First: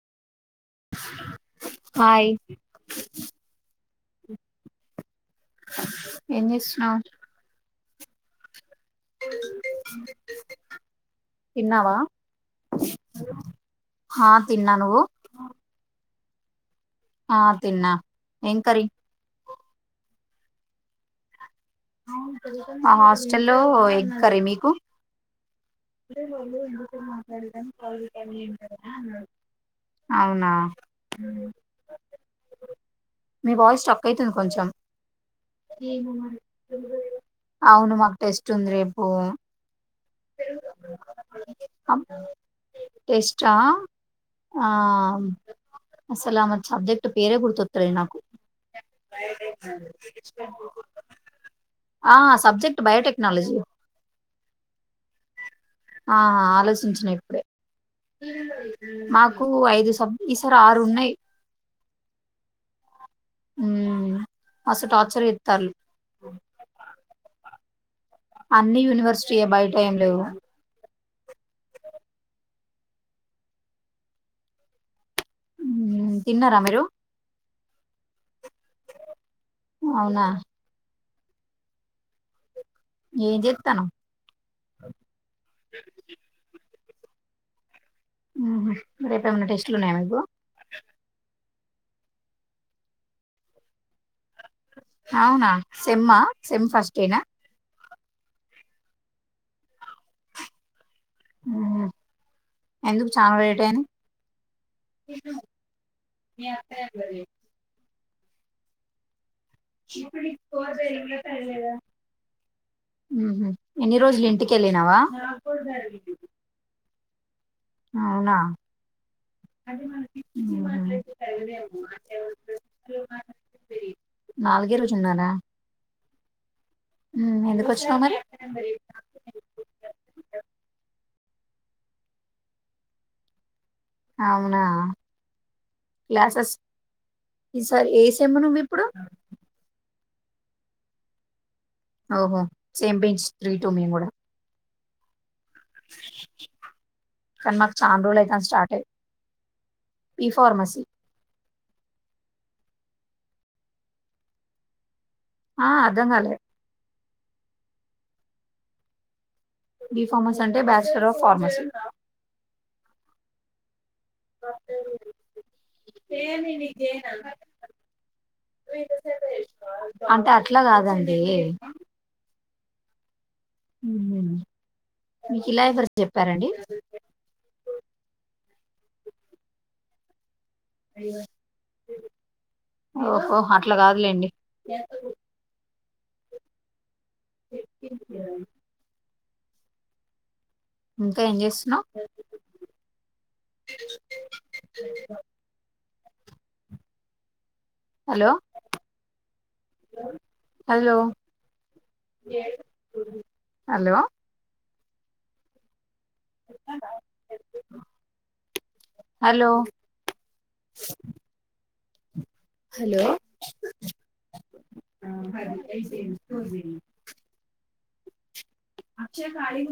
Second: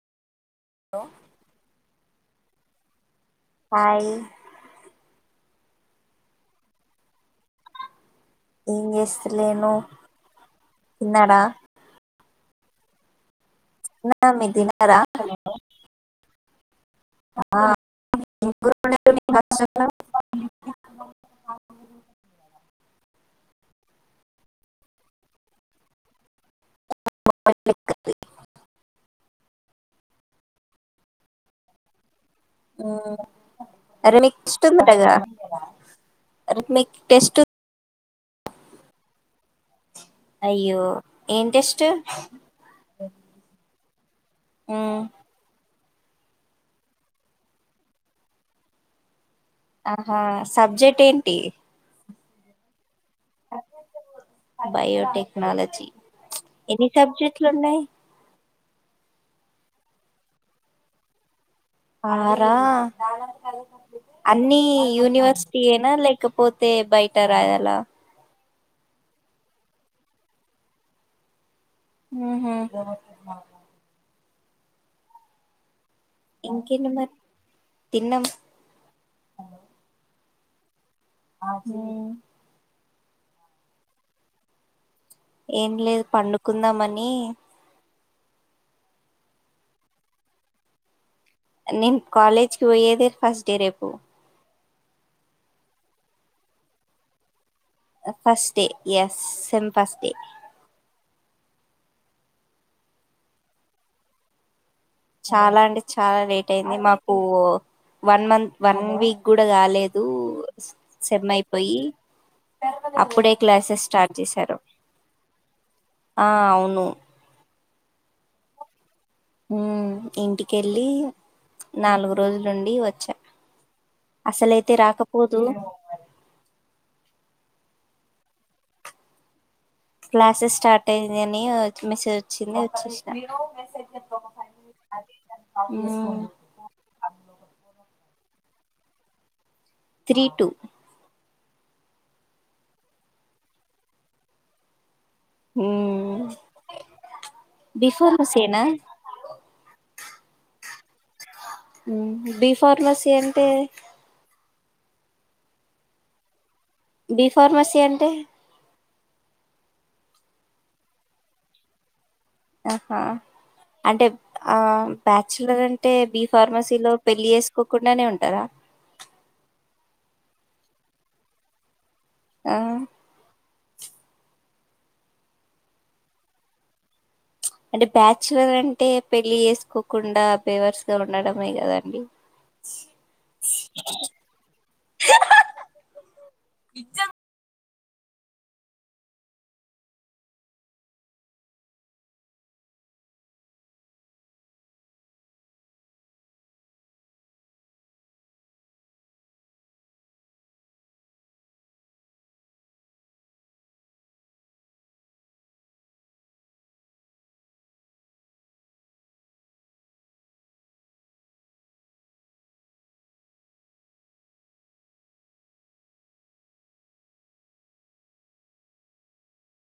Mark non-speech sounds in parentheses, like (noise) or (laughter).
hi hi ఏం చేస్తున్నావ్ ఏం చేస్తలేను తిన్నారా హలో తిన్నా మీరు తిన్నరా ఆ తిన్నా ఏం కర్రీ (inaudible) (inaudible) ఆ హాస్టల్లో ఎగ్ కర్రి మీకు పల్లి కర్రీ (inaudible) అవునా మీ వాయిస్ స్ట్రక్ రేపు అయితుంది మీకు టెస్ట్ కొంచెం ఉంది ఆట గా అరె మీకు టెస్ట్ ఉంది ఆట గా అవును మాకు టెస్ట్ ఉంది రేపు అయ్యో ఏం టెస్ట్ అమ్, టెస్టా ఆ మ్మ్ అసలు ఆమె సబ్జెక్ట్ పేరే గుర్తువాతలే నాకు ఆహా సబ్జెక్ట్ ఏంటి ఆ సబ్జెక్ట్ బయోటెక్నాలజీ బయోటెక్ టెక్నాలజీ ఆ ఎన్ని ఆలోచించిన ఇప్పుడే సబ్జెక్ట్లు ఉన్నాయి మాకు ఐదు సబ్ ఈసారి ఆరు ఉన్నాయి ఆ రా ఉమ్, అన్ని మస్తు టార్చర్ చేత్తాళ్ళు యూనివర్సిటీయేన లేకపోతే బయట రాయలా అన్ని యూనివర్సిటి ఏ బయట ఏం లేవు హుహు ఉ ఇంకేంటి మరి తిన్నం అవునా అది ఏం చెతానవు ఏం లేదు పండుకుందామని నీ రేపు ఏమైన్నా టెస్ట్లు ఉన్నాయా మీకు నేను కాలేజ్కి పోయ్యేదే ఫస్ట్ డే రేపు అవునా సేమ్మ సేమ్ ఫస్ట్ఏనా first day yes same first day ఎందుకు చాల లేటయింది చాలా అంటే చాలా లేట్ అయింది మాకు వన్ మంత్ వన్ వీక్ కూడా కాలేదు సేమ్ అయిపోయి అప్పుడే మ్మ్ క్లాసెస్ ఎన్ని స్టార్ట్ రోజులు చేశారు ఇంటికెళ్ళినావా ఆ అవును అవునా ఉమ్ ఇంటికెళ్ళి నాలుగు రోజులుండి వచ్చా అసలైతే నాలుగే రోజు ఉన్నారా రాకపోదు హు ఎం వచ్చ మరి క్లాసెస్ స్టార్ట్ అయింది అని మెసేజ్ వచ్చింది వచ్చేసినా అవునా క్లాసెస్ ఈసారి ఏ ఏమో నువ్ ఇప్పుడు త్రీ టూ ఓహో సేమ్ పించ్ త్రీ టూ మేం కూడా హు కానీ మాకు బి చానా రోజులు ఫార్మసీ అయితాంది ఏనా స్టార్ట్ అయ్యి ఈ ఫార్మసి బీఫార్మసీ అంటే ఆ అర్థం కాలే బి ఫార్మసి అంటే బి ఫార్మస్ అంటే బ్యాచలర్ ఆఫ్ ఫార్మసీ ఆహా అంటే ఆ బ్యాచలర్ అంటే బి ఫార్మసీలో పెళ్ళి చేసుకోకుండానే ఉంటారా అంటే అట్ల కాదండి ఆ హు మీకు ఇలా ఎవరు చెప్పారండి అంటే బ్యాచిలర్ అంటే పెళ్లి చేసుకోకుండా బేవార్స్ గా ఉండడమే కదండి ఓహో అట్లా కాదులేండి ఇచ్చ ఇచ్చానండి ఇంకా ఏం చేస్తున్నావ్ hello hello hello hello hello అచ్చ ఖాళీ